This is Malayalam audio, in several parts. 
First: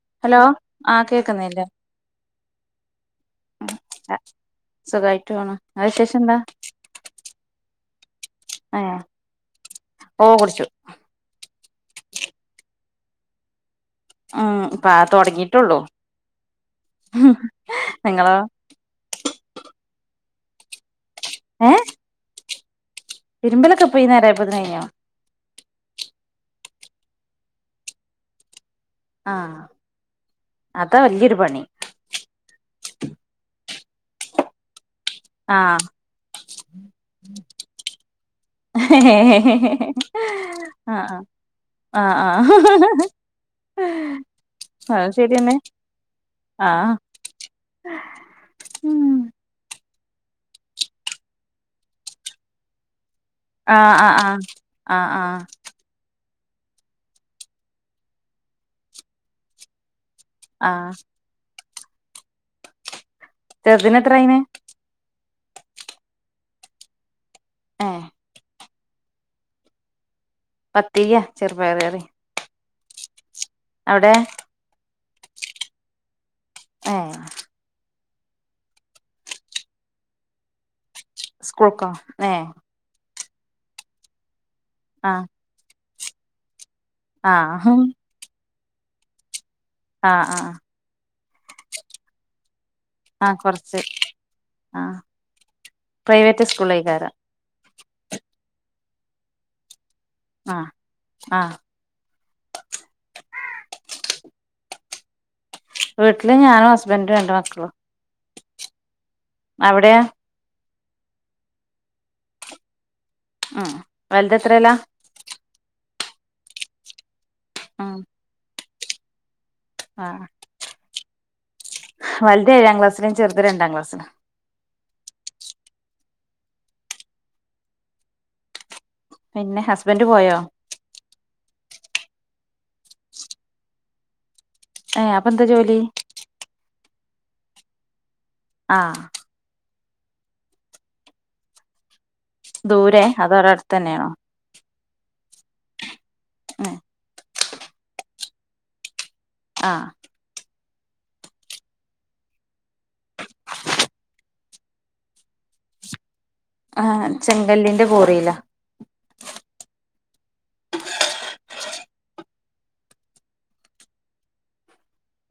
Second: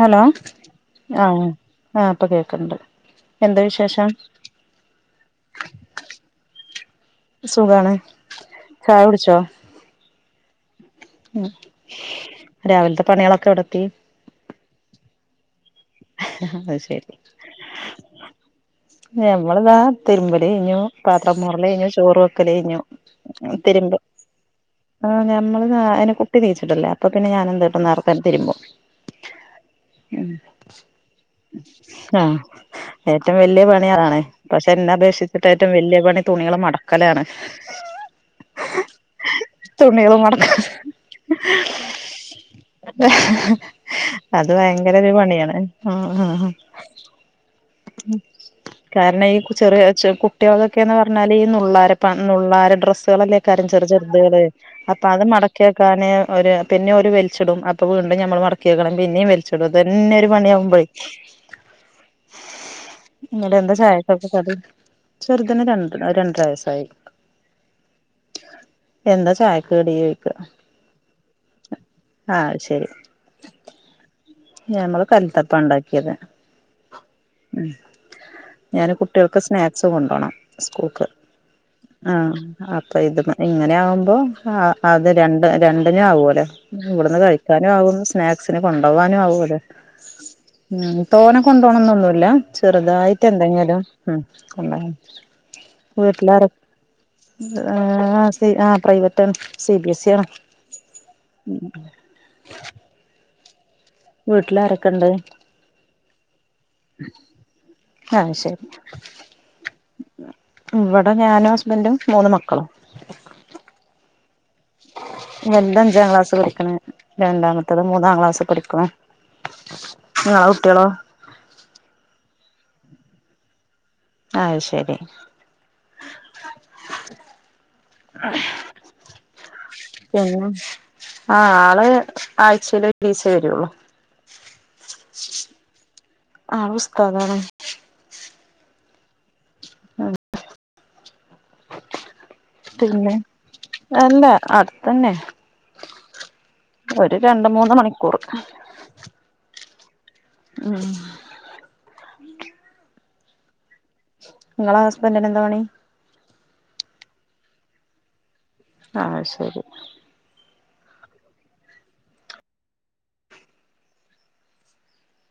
ഹലോ ആഹ് ആഹ ആഹ അപ്പൊ കേക്കണ്ട് സുഖമായിട്ട് പോണം അ വിശേഷം എന്താ സുഖാണ് ഏഹ് ചായ കുടിച്ചോ ഓ കുടിച്ചു ഉ രാവിലത്തെ പണികളൊക്കെ എവിടെത്തി ഉം ഇപ്പാ തുടങ്ങിട്ട് അ ശരി നിങ്ങളോ നമ്മളതാ തിരുമ്പൽ കഴിഞ്ഞു പാത്ര മോറൽ ഏഹ് കഴിഞ്ഞു ചോറ് വെക്കൽ കഴിഞ്ഞു തിരുമ്പലൊക്കെ തിരുമ്പ ഇപ്പ ഈ നേരായപ്പോത്തിന് കഴിഞ്ഞോ ആ നഞമ്മള്നെ കുട്ടി എണീച്ചിട്ടില്ല അപ്പ പിന്ന ഞാൻ എന്തട്ടും നേർക്കാ തിരുമ്പും ആഹ ആഹ ഏറ്റവും വലിയ പണിയതാണേ പക്ഷെ എന്ന ക്ഷിച്ചിട്ട ഏറ്റവും ആഹ് വലിയ പണി തുണികള മടക്കലാണ് ആഹ തുണികള് മടക്ക ആഹ ആ് അത് ഭയങ്കര ഒരു ശരിയെന്നെ പണിയാണ് ആഹ ആഹ ആഹ് കാരണം ചെ കുട്ടികളക്കൊക്കെന്ന് പറഞ്ഞാല് ഈ നുള്ള നുള്ളാരാ ഡ്ര ല്ലേ കാര്യം ചെറു ആഹ് ആഹ് ആഹ് ചെറുതുകള് അപ്പൊ ആഹ് അത് ആഹ് മടക്കിയക്കാന് ഒരു പിന്നെ ഒരു വലിച്ചടും അപ്പൊ വീണ്ടും ഞമ്മൾ വർക്ക് ചെയ്ക്കണം പിന്നേ വലിച്ചിടും അെ ഇന്നൊ ഒരു മണിയാകുമ്പോയി ആഹ് എന്നിട്ട് എന്താ ചെറുതിന് ചായക്ക്ക്കെ എത്രായിണ് കടി ചെറുതിന് രണ്ട രണ്ടരാ വയസ്സായി ആഹ എന്താ ചായക്കടി പത്തിരി ചെറുപയർ കറി ആഹ് അത് ശരി അവിടെ ഞമ്മള് കലുത്തപ്പ ഉണ്ടാക്കിയത് ഏഹ് ഉ ഞാന് കുട്ടികൾക്ക് സ്നാക്സ് കൊണ്ടോണം സ്കൂൾക്ക് സ്കൂൾക്കോ ആഹ ഏഹ് അപ്പൊ ഇത് മ ഇങ്ങനെ ആകുമ്പോ അത് ആഹ് രണ്ട് രണ്ടിനും ആവല്ലെ ഇവിടുന്ന് കഴിക്കാനും ആഹ് ആകും സ്നാക്സിിനന് കൊണ്ടപോകാനും ആകും അത് ആ് ആഹ തോനെ കൊണ്ടുോണംന്നൊന്നുമല്ല ചെറുതായിട്ട് ആഹ് കൊറച്ച് എന്തെങ്കിലും ഉ ഉണ്ട ആഹ് വീട്ടിലാര പ്രൈവറ്റ് സ്കൂളേക്കാരം ആഹ ശ ആഹ് പ്രൈവറ്റണ് സി ബി എസ് സണ് ആഹ് ആഹ് ഒക്കണ്ട് വീട്ടില് ഞാനും ഹസ്ബൻഡും രണ്ട് മക്കളും ആഹ് ശരി അവിടെയാ ഇവിടെ ഞാനും ഹസ്ബൻറും മൂന്ന് മക്കളും ഉം വലുത എത്രല്ലാ വലുത് അഞ്ചാം ക്ലാസ്സ് പഠിക്കണ രണ്ടാമത്തത് ഉം മൂന്നാം ക്ലാസ് പഠിക്കണം ആഹ് ആ ഇങ്ങള് കുട്ടികളോ വലുത് ഏഴാം ക്ലാസിലും ചെറുത് രണ്ടാംക്ലാസ് ആഹ ശരി പിന്നെ ഹസ്ബൻഡ് പോയോ പിന്നെ ആഹ ആഴ്ച്ചയിൽ ഒരു ദിവസേ വരൊള്ളു ഏ അപ്പൊ എന്താ ജോലി കതാണ് ആഹ അ ദൂരെ പിന്നെ അതോ അവടെ അടുത്തന്നെയാണോ അല്ല അടുത്തന്നെ ആഹ ഒരു രണ്ട് മൂന്ന് മണിക്കൂർ ആഹ് ഉം നിങ്ങളെ ഹസ്ബന്റിന് എന്താ പണി ആഹ ചെങ്കല്ലിന്റെ കോറിലാ ആഹ ശരി [unintelligible]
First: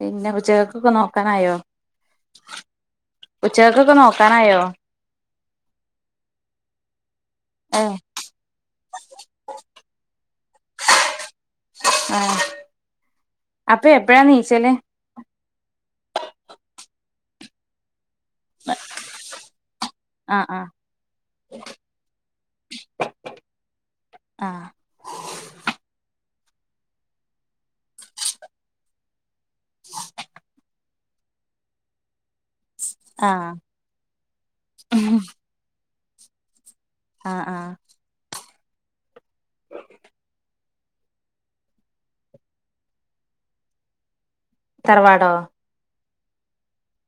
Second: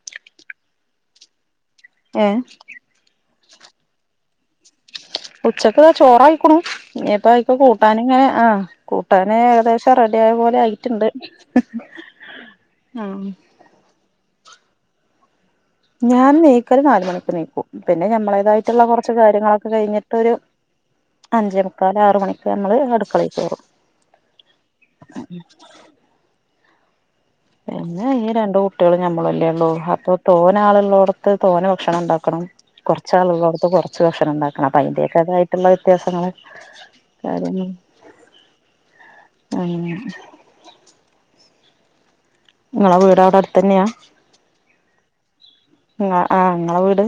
പിന്നെ ഉച്ചകക്കൊക്കെ നോക്കാനായോ ഏഹ് ഉച്ചകക്കൊക്കെ നോക്ക താനായോ ഉച്ചക്ക് ചോറായിക്കുണു ഇനിയിപ്പയിക്ക് ഏഹ് കൂട്ടാൻ ഇങ്ങനെ ആഹ കൂട്ടാൻ ഏകദേശം റെ ഡി ആയപോലെ ആയിട്ടുണ്ട് ആഹ ആഹ് അപ്പൊ എപ്പഴാ നീച്ചല് ഞാൻ നീക്കല് നാൽ മണിക്ക് നീക്കും പിന്നെ ഞമ്മുടേതായിട്ടുള്ള കുറച്ച് കാര്യങ്ങളൊക്ക കഴിഞ്ഞിട്ടൊരു ആഹ് ആഹ് അഞ്ചേ മുക്കാൽ ആർ മണിക്ക് നമ്മള് അടുക്കളെക്ക് കേറും [unintelligible] പിന്നെ ഈ രണ്ട് കുട്ടികളും ഞമ്മളല്ലേ ഉള്ളൂ അപ്പൊ തോന ആൾള്ളോടത്ത് തോന ഭക്ഷണം ഉണ്ടാക്കണം കുറച്ച ആഹ് ആളുള്ളോട്ത്ത് കുറച്ച് ഭക്ഷണം ഉണ്ടാക്കണം അപ്പം അയിന്റെക്കെതായിട്ടുള്ള വ്യത്യാസങ്ങള് ആഹ ആഹ ആഹ് നിങ്ങളെ വീട് അവിടെ അടുത്ത് തന്നെയാ തറവാടോ ആ നിങ്ങളെ വീട്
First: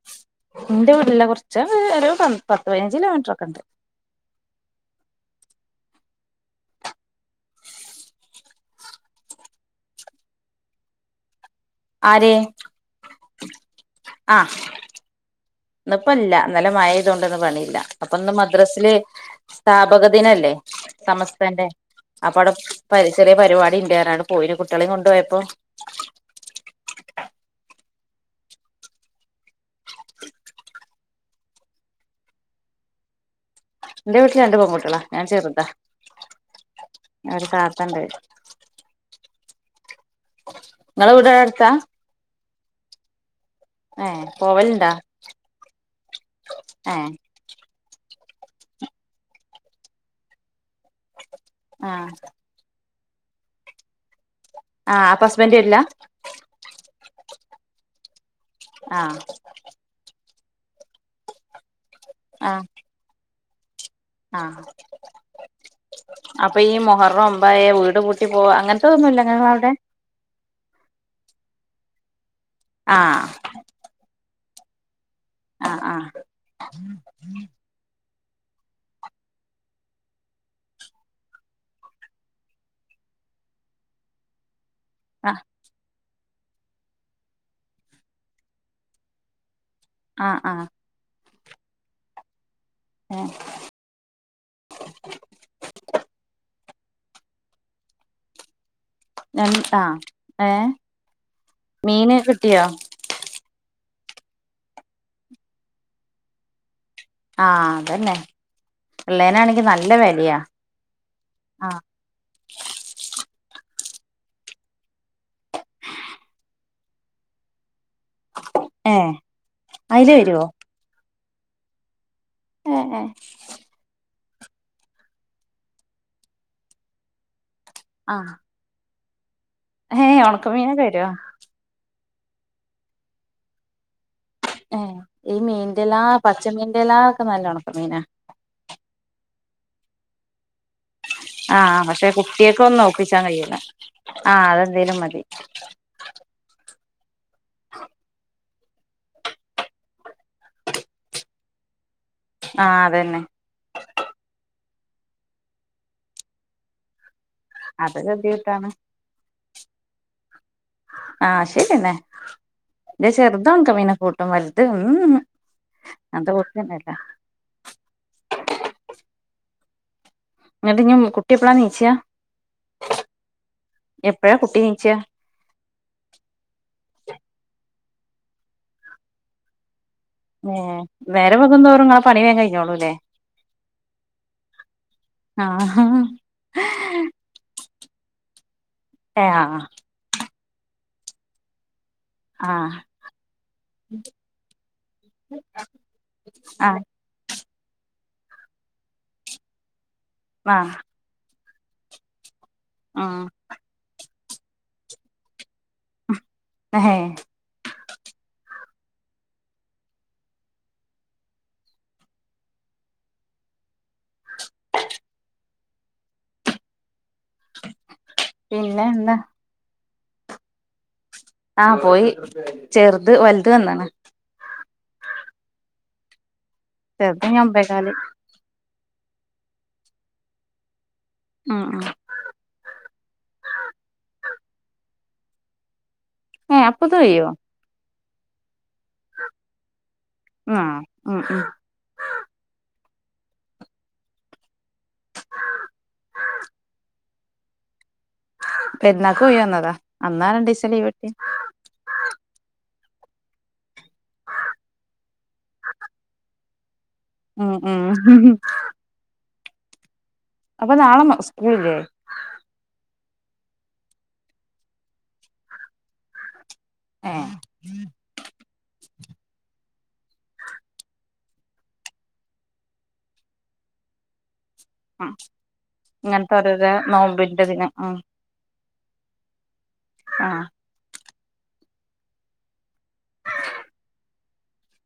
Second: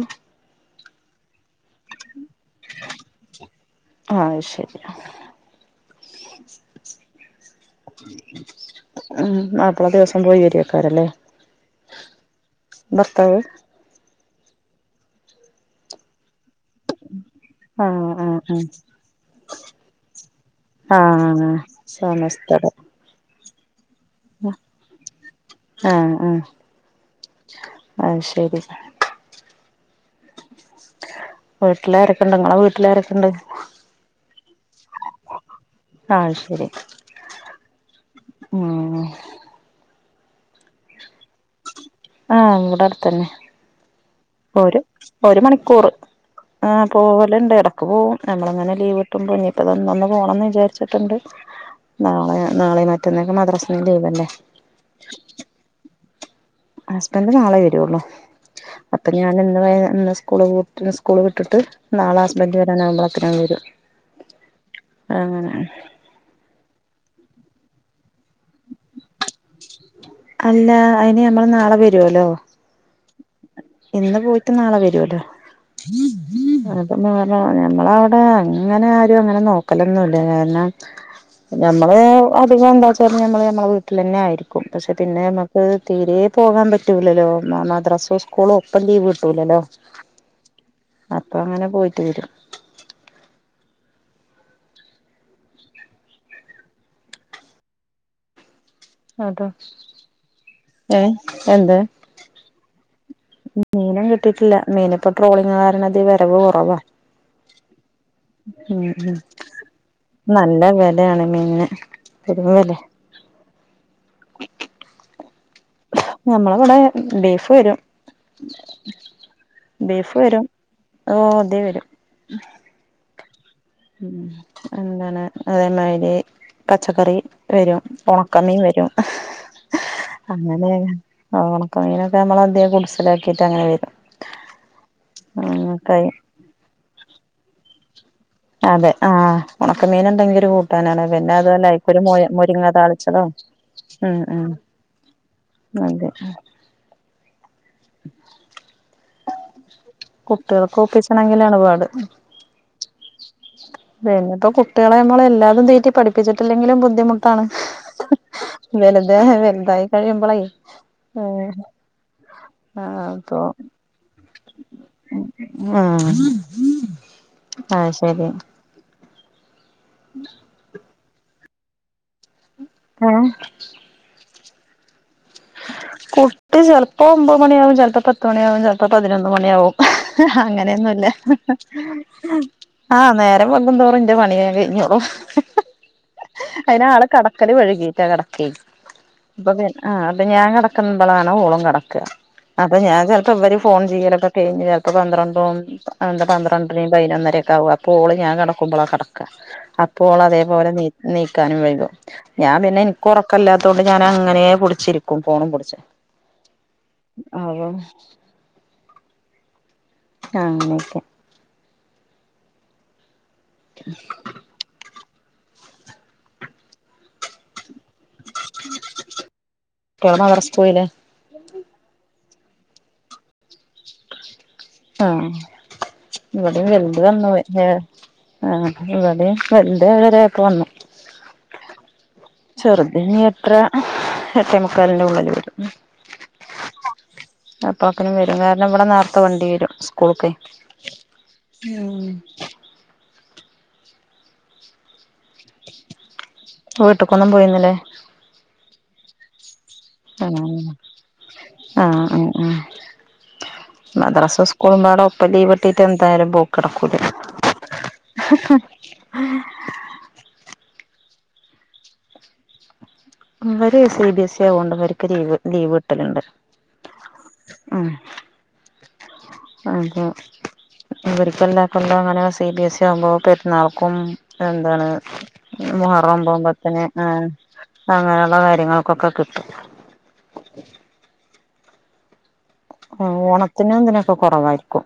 എന്റെ വീട് ലെ കുറച്ച് ഒരു പ പത്ത് പതിനഞ്ച് കിലോമീറ്ററൊക്കെ ഉണ്ട് [unintelligible] ഉ മാപ്പള ദിവസം പോയി വരുഅയ്ക്കാരം ലെ ആര് ആഹ ഇന്ന് ഇപ്പം ഇല്ല ഇന്നലെ മഴ പെയ്തോണ്ട് ഇന്ന് പണിയില്ല ആ ആ അപ്പൊന്ന് മദ്രാസിൽ സ്ഥാപകദിനല്ലേ സമസ്ത ആഹ അപ്പം അവിടെ ചെറിയ പരിപാടി ഉണ്ട് പറ ഞാണ്ട് പോയിണ് കുട്ടികളെയും കൊണ്ടു പോയപ്പോ ആഹ ശരി വീട്ടിലാരൊക്കെണ്ട് നിങ്ങളെ വീട്ടിലാരൊക്കണ്ട് എന്റെ വീട്ടില് രണ്ട് പെൺകുട്ടികളാ ഞൻ ചറുതാ ആഹ ശരി ഉം ഇങ്ങളെ വീട് അവിടെ അടുത്താ ആഹ് ഇവടെ അടുത്തന്നെ ഏഹ് ഒരു പോവലുണ്ടാ ഒരു മണിക്കൂർ ആ് ഏഹ് പോവൽ ഇണ്ട് എട ക്ക് പോവും നമ്മളിങ്ങനെ ലീവ് കിട്ടുമ്പോ ഇനിയിപ്പം ഇന്നൊന്നു പോകണം എന്ന് വിചാരിച്ചിട്ടുണ്ട് ആഹ് നാളെ നാളെ മറ്റന്നാൾ ഒക്കെ മദ്രസിൽ ലീവല്ലേ ആഹ് അപ്പൊ ഹസ്ബൻഡ് വരില്ല ഹസ്ബൻഡ് നാളെ വരോള്ളു അപ്പം ആഹ് ഞാൻ ഇന്ന് സ്കൂള് സ്കൂള് വിട്ടിട്ട് നാളെ ഹസ്ബൻഡ് വരാനാവുമ്പളേക്കും അതുവരും ആഹ അപ്പൊ ഈ മുഹറം ഒമ്പതായ വീട് പൂട്ടി പോക അങ്ങനത്തതൊന്നുല്ല അല്ല അതിന് നമ്മൾ നാളെ വരോലോ ആഹ് ന്ന് പോയിട്ട് നാളെ വരൂലേ ആഹ് ആഹ് ആ അങ്ങനെ ആരും അങ്ങനെ നോക്കലൊന്നുംല്ല കാരണം ഞമ്മള് അധികം എന്താച്ച നമ്മള് നമ്മളെ വീട്ടിലന്നെ ആയിരിക്കും പക്ഷെ പിന്നെ ആഹ് ഞമ്മക്ക് തീരേ പോകാൻ പറ്റൂലല്ലോ മദ്രസും സ്കൂളും ഒപ്പം ലീവ് കിട്ടൂലല്ലോ ആഹ് ആ അപ്പ അങ്ങനെ പോയിട്ട് വരും ആ അതോ ഏഹ് ആഹ് ഏഹ് ഏ എന്തെ മീന് കിട്ടിയോ മീനും കിട്ടീട്ടില്ല മീനിപ്പോ ട്രോളിങ് കാരണംത്യേ വരവ് കുറവാ ആഹ് അതന്നെ ഉം ഉം പിള്ളേനാണെങ്കി നല്ല വെലയാ നല്ല വിലയാണ് മീനിൻ ആഹ് പെരുംവെലെ നമ്മളവിടെ ബീഫ് വരും ഏ അയില് ബീഫ് വരുവോ വരും ഓ ഇത്യേ വരും എഹെ എന്താണ് അതേമാതിരി പച്ചക്കറി വരും ആഹ് ഉണക്കമീൻ വരും ഏഹ് അങ്ങനെ ഒണക്കമീനൊക്കെ വരുവോ ഓണം കയ്യിനതൊക്കെ നമ്മളദ്യേ ഗുഡ്സിലാക്കിയിട്ട്ങ്ങനെ വരും ഏ ഈ മീൻന്റെല്ലാ അങ്ങനൊക്കായി പച്ചമീന്റെല്ലാ ഒക്കെ നല്ലോണക്ക മീനാ അതെ ആഹ് ഉണക്കമീനുണ്ടെങ്കിൽ ഒരു കൂട്ടാനാണ് പിന്നെ അതുല്ലാ ആഹ് അയക്കൊരു പക്ഷെ മോ മുരിങ്ങ കുട്ടികക്കൊന്നും താളിച്ചതോ ഒപ്പിച്ചാൻ കഴിയൂല ഉം ആഹ് ഉം അതെന്തേലും മതി അതെ കുട്ടികൾക്ക് ഒപ്പിച്ചണങ്കിലാണ്പാട് ആഹ് അതന്നെ പിന്നെ ഇപ്പോ കുട്ടികളെ നമ്മള് എല്ലാതും തീറ്റി പഠിപ്പിച്ചിട്ടില്ലെങ്കിലും ബുദ്ധിമുട്ട് ട്ടാണ് അത് ഗതികെട്ടാണ് വലുത വലുതായി കഴിയുമ്പോളയി ആഹ് ശരിന്നെ ആഹ് ന്റെ അപ്പൊ ചെറുത് ഒണക്കമീനൊക്കെ കൂട്ടും വലുത് ഉം ഹും ആഹ് അഅങ്ങനത്തെ പറ്റന്നല്ല ആഹ് ശരിയാ എന്നിട്ട്ഞ് മ് കുട്ടി എപ്പളാണീച്ച ഏഹ് എപ്പഴാ കുട്ടി നീച്ച കുട്ടി ചിലപ്പോ ഒമ്പത് മണിയാവും ചിലപ്പോ പത്ത് മണിയാവും ചിലപ്പോ പതിനൊന്ന് മണിയാവും ഹ്ഹ ഏ അങ്ങനെയൊന്നുല്ല നേരം വെകുന്തോറും ഇങ്ങളെ പണി വേം ഹേ കഴിഞ്ഞോളൂല്ലേ ആഹ നേരം വെഗുംൻതോറും ഇന്റെ പണിവേം കയ്യും ആഹ്ഹ അയിന് ആള് കടക്കൽ വൈകോയ് റ്റ കിടക്ക ഏ അപ്പൊ ആഹ് പി ആ അപ്പ ഞാൻ കെടക്കുമ്പള ഓളും കിടക്ക അപ്പൊ ആഹ് ഞാൻ ചിലപ്പോ ഇവര് ഫോൺ ചെയ്യലൊക്കെ കഴിഞ്ഞു ചിലപ്പോ പന്ത്രണ്ടും എന്താ ആഹ് പന്ത്രണ്ടരിം പതിനൊന്നരൊക്കെ ക്കവും അപ്പോ ഓള് ഞാൻ കെടക്കുമ്പള കിടക്ക അപ്പോ ഓള് അതേപോലെ ആഹ് നീ നീക്കാനും വൈകും ഞാൻ പിന്നെ എനിക്ക് ആഹ് ഉറക്കല്ലാത്തുകൊണ്ട് ഞാൻ അങ്ങനെ പിടിച്ചിരിക്കും ഫോണും പിടിച്ച് ഏഹ് ആവോ ആങ്ങനെയക്കെ [unintelligible] ട്ട് [unintelligible] പിന്നെ എന്താ കുട്ട്യേള് മദർസ്ക്ക് പോയിലെ ആഹ പൊയീ ചെർത് വൽത് വന്നാണ് ആഹ ഇവിടേം വെൽത് ചെറുത് ഇഞ്ഞ് വന്ന്പോയ്‌ ഏ ഒമ്പേകാല് ആഹ ഇവടേം ഫ്രെണ്ട് വരൊക്കെ വന്നു അ ആ ചെറ്ത് ഇനി എട്ട്ര എട്ടേമുക്കാലിന്റെ ഉള്ളില് വെരും ഏ അപ്പൊതൊയ്യോ തോക്കനും വരും കാരം പിന്നവ്ടെ നേർത്ത വണ്ടിവരും ഉസ്കൂള്ക്കെയ് ആഹ് ഉം ഉം ട്ട്ക്കൊന്നും പോയ്ന്നില്ലേ പെര്ന്നാക്ക്‌ പോയ്‌വന്നതാ ആണ ആഹ ആഹ ആഹ മദറസ ഉസ്കൂളും പാടെ ഒപ്പം ലീവ്ട്ടീട്ട് എന്തായാലും പോക്കടക്കു ഉം ഉം അപ്പ നാളമ ഉസ്കൂളില്ലെ ഇവ്വര് സി ബി എസ് ഇ ആവൊണ്ട് അവര്ക്ക് ലീവ് ലീവ് കിട്ടല്ണ്ട് ഏ ഹ്‌ അത്യൊ ഇവര്ക്ക് എല്ലാകൊല്ലോം അങ്ങനെ സി ബി എസ് ഇ ആവുമ്പോ പെര്ന്നാൾക്കും എന്താണ് മുഹറം ഇങ്ങനത്തെ ഒമ്പഉം ഓരോരോ പത്തിന് ഏഹ് നോമ്പിന്റെ ദിനം അങ്ങനെയുള്ള കാര്യങ്ങൾക്കൊക്കെ കിട്ടും ആഹ ഓണത്തിനും എന്തിനൊക്കെ കൊറവായ്രിക്കും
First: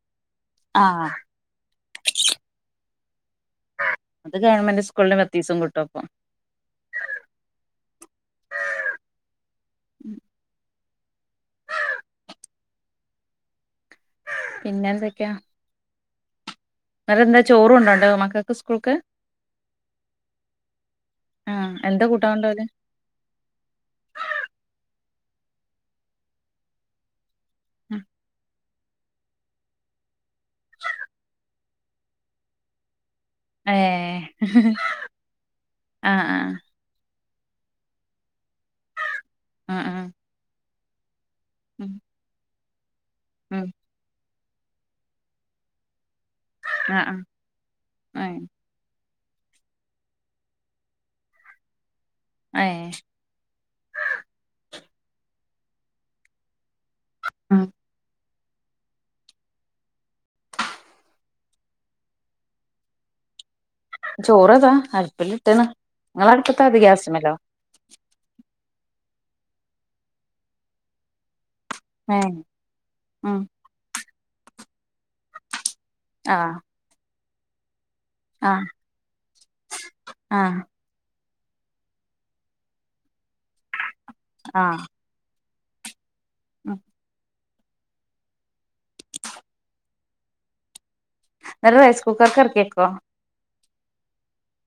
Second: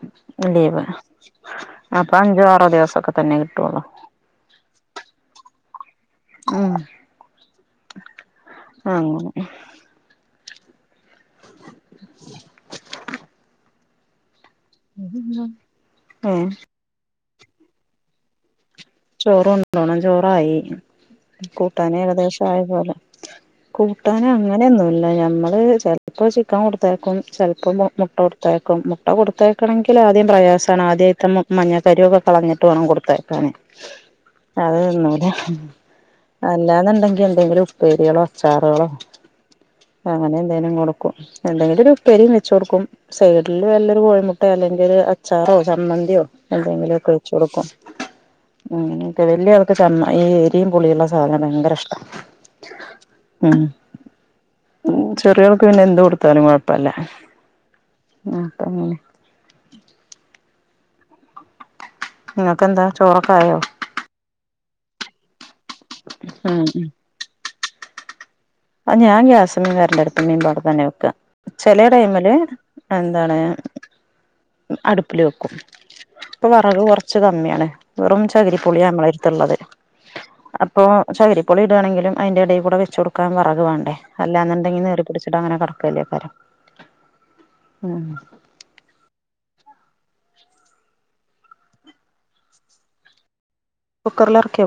ലീവ് ആഹ് അപ്പ അഞ്ചോആറോ ദിവസൊക്കെ തന്നെ കിട്ടൊള്ളു അത് ഗവൺമെന്റ് സ്കൂളിന് പത്തീസം കിട്ടും അപ്പം മ് അങ്ങനെ പിന്നെന്തൊക്കെയാ ഏ നരന്തേ ചോറ് കൊണ്ടേണ്ടെ മക്കക്ക്‌ സ് ചോറ് കൊണ്ടോണം ചോറായി ആഹ് കൂട്ടാന് എന്താ കൂട്ടാൻ ഏകദേശം ആയ കൊണ്ടോവല് പോലെ കൂട്ടാന് അങ്ങനൊന്നുല്ല ഞാൻ നമ്മള് ചെൽപ്പ ചിക്കൻ കൊടുത്തയ്ക്കും ചെൽപ്പ മു മുട്ടകൊടുത്തയ്ക്കും മുട്ട കൊടുത്തയ്ക്കണങ്കിലാദ്യം പ്രയാസാണ് ആദ്യയ്ത്തെ മഞ്ഞക്കരുഒക്കെ കളഞ്ഞിട്ട് വേണം കൊട്ത്തയക്കാന് ഏഹ് അത് തിന്നൂല ആഹ് ആഹ് അല്ലാന്ന്ണ്ടെങ്കിൽ ഇവരുപ്പേര്യേളോ അച്ചാറേളോ ആഹ് ആഹ് അങ്ങനെ എന്തേലും കൊടുക്കും ഉം എന്തെങ്കിലൊരുപ്പേരി വെച്ച് കൊടുക്കും സെയ്‌ഡില് ഉം വല്ലൊരുകോഴിമുട്ടേ അല്ലെങ്കില് ഒരു അച്ചാറോ ചമ്മന്ത്യോ ആഹ് എന്തെങ്കിലൊക്കെ ആഹ് വെച്ച്കൊടുക്കും ഏഹ് അങ്ങനെ തെ വെല്യ ആൾക്ക് ചമ്മ ഈ എരീം പുളിയ്ള്ള സാധനം ഭയങ്ക ഇഷ്ട ഏ ഉ ചെറിയാൾക്ക് പിന്നെ എന്ത് കൊടുത്താലും കൊഴപ്പല്ല ഉം ആ അപ്പങ്ങനെ നിങക്കെന്താ ചോറക്കായോ ചോറതാ അടുപ്പിലിട്ട്ണ് ഉം നിങ്ങളടുപ്പത്താ അതോഗ്യാസുമലൊ ആ ഞാൻ ഗ്യാസ്മ്മേം കരന്റ്അടുപ്പിമ്മേം പാടെ തന്നെ വെക്ക ചെലേ ഏഹ് ടൈമില് എന്താണ് ഉം അടുപ്പില് വെക്കും ഇപ്പൊ ആഹ് വറക് കുറച്ച് കമ്മിയാണ് വെറും ആഹ് ചകിരിപ്പൊളിയാ നമ്മളെരുത്ത്ള്ളത് ആഹ് അപ്പോ ചക് രി പൊളി ഇടെണെങ്കിലും അയ്ന്റെഎടെകൂടെ വെച്ച് കൊട്ക്കാൻ വെറക് വേണ്ടെ അല്ലാന്ന്ണ്ടെങ്കി ന്നെറിപിടിച്ചിട്ട് അങ്ങനെ കടക്കല്ലേ കാരം അ ഹ്‌ ആഹ്‌ അ റൈസ് കുക്കർക്ക് എർക്കിക്കോ കുക്കറില ഇറക്കിയ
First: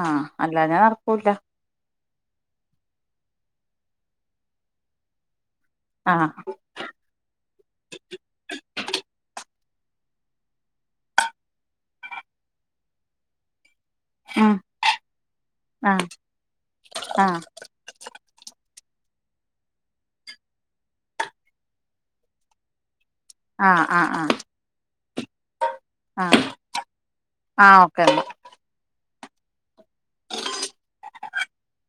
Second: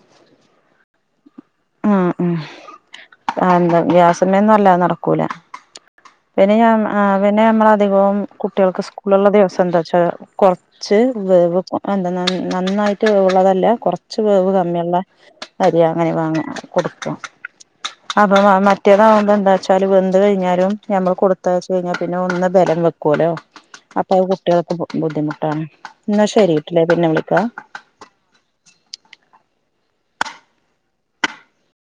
ആഹ അല്ലാ ഞാൻ നടക്കൂല്ല ഉം ഉ എന്താ ഗ്യാസിന്മേ അല്ലാത നടക്കൂല ആഹ് പിന്നെ ഞ പിന്നെ നമ്മള അധികം കുട്ടികൾക്ക് സ്കൂളുള്ള ദിവസം എന്താ പക്ഷെ കുറച്ച് വേവ് എന്താ നന്നായിട്ട് വേവ് ഉള്ളതല്ല കുറച്ച് കുറച്ച് വേവ് ഉം കമ്മിയുള്ള അരി ആഹ് അങ്ങനെ വാങ്ങ കൊടുക്കും ആഹ് അപ്പ മറ്റേതാവുബം എന്താ വച്ചാൽ വെന്ത് കഴിഞ്ഞാലും നഞമ്മൾ കൊടുത്തച്ച കഴിഞ്ഞാൽ പിന്നെ ഒന്ന് ബലം വെക്കും ലോ ആഹ് ആഹ് അപ്പ ആഹ് കുട്ടികൾക്ക് ബുദ്ധിമുട്ടാണ് എന്നാ ആഹ് ശരി വീട്ടില്ലേ പിന്നെ വിളിക്കാ ആഹ് ഓക്കെ ന്നാ [inaudible]